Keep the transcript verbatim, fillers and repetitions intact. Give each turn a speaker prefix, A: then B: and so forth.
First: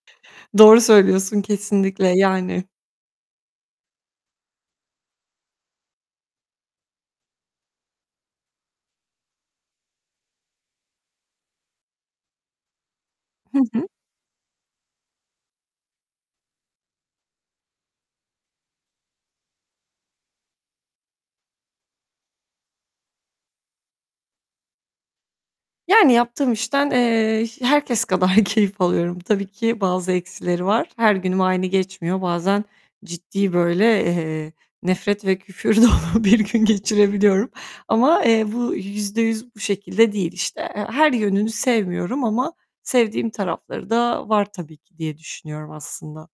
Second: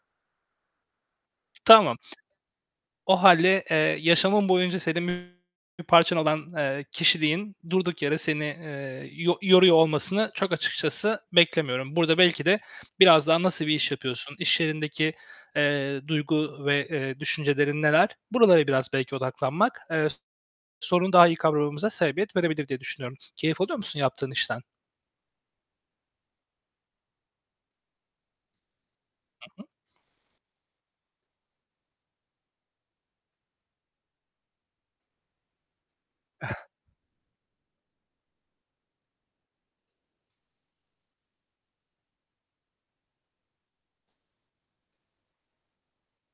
A: Doğru söylüyorsun
B: Tamam.
A: kesinlikle, yani.
B: O hâlde, eee, yaşamın boyunca senin bir parçan olan, eee, kişiliğin durduk yere seni, eee, yo yoruyor olmasını çok açıkçası beklemiyorum. Burada belki de biraz daha
A: Hı
B: nasıl bir
A: hı.
B: iş yapıyorsun? İş yerindeki, eee, duygu ve, eee, düşüncelerin neler? Buralara biraz belki odaklanmak, eee, sorunu daha iyi kavramamıza sebebiyet verebilir diye düşünüyorum. Keyif alıyor musun yaptığın işten?
A: Yani yaptığım işten, eee, herkes kadar keyif alıyorum. Tabii
B: Hı hı.
A: ki bazı eksileri var. Her günüm aynı geçmiyor. Bazen ciddi böyle, eee, nefret ve küfür dolu bir gün geçirebiliyorum. Ama, eee, bu yüzde yüz bu şekilde değil, işte. He her yönünü sevmiyorum ama sevdiğim tarafları da var tabii ki diye düşünüyorum aslında.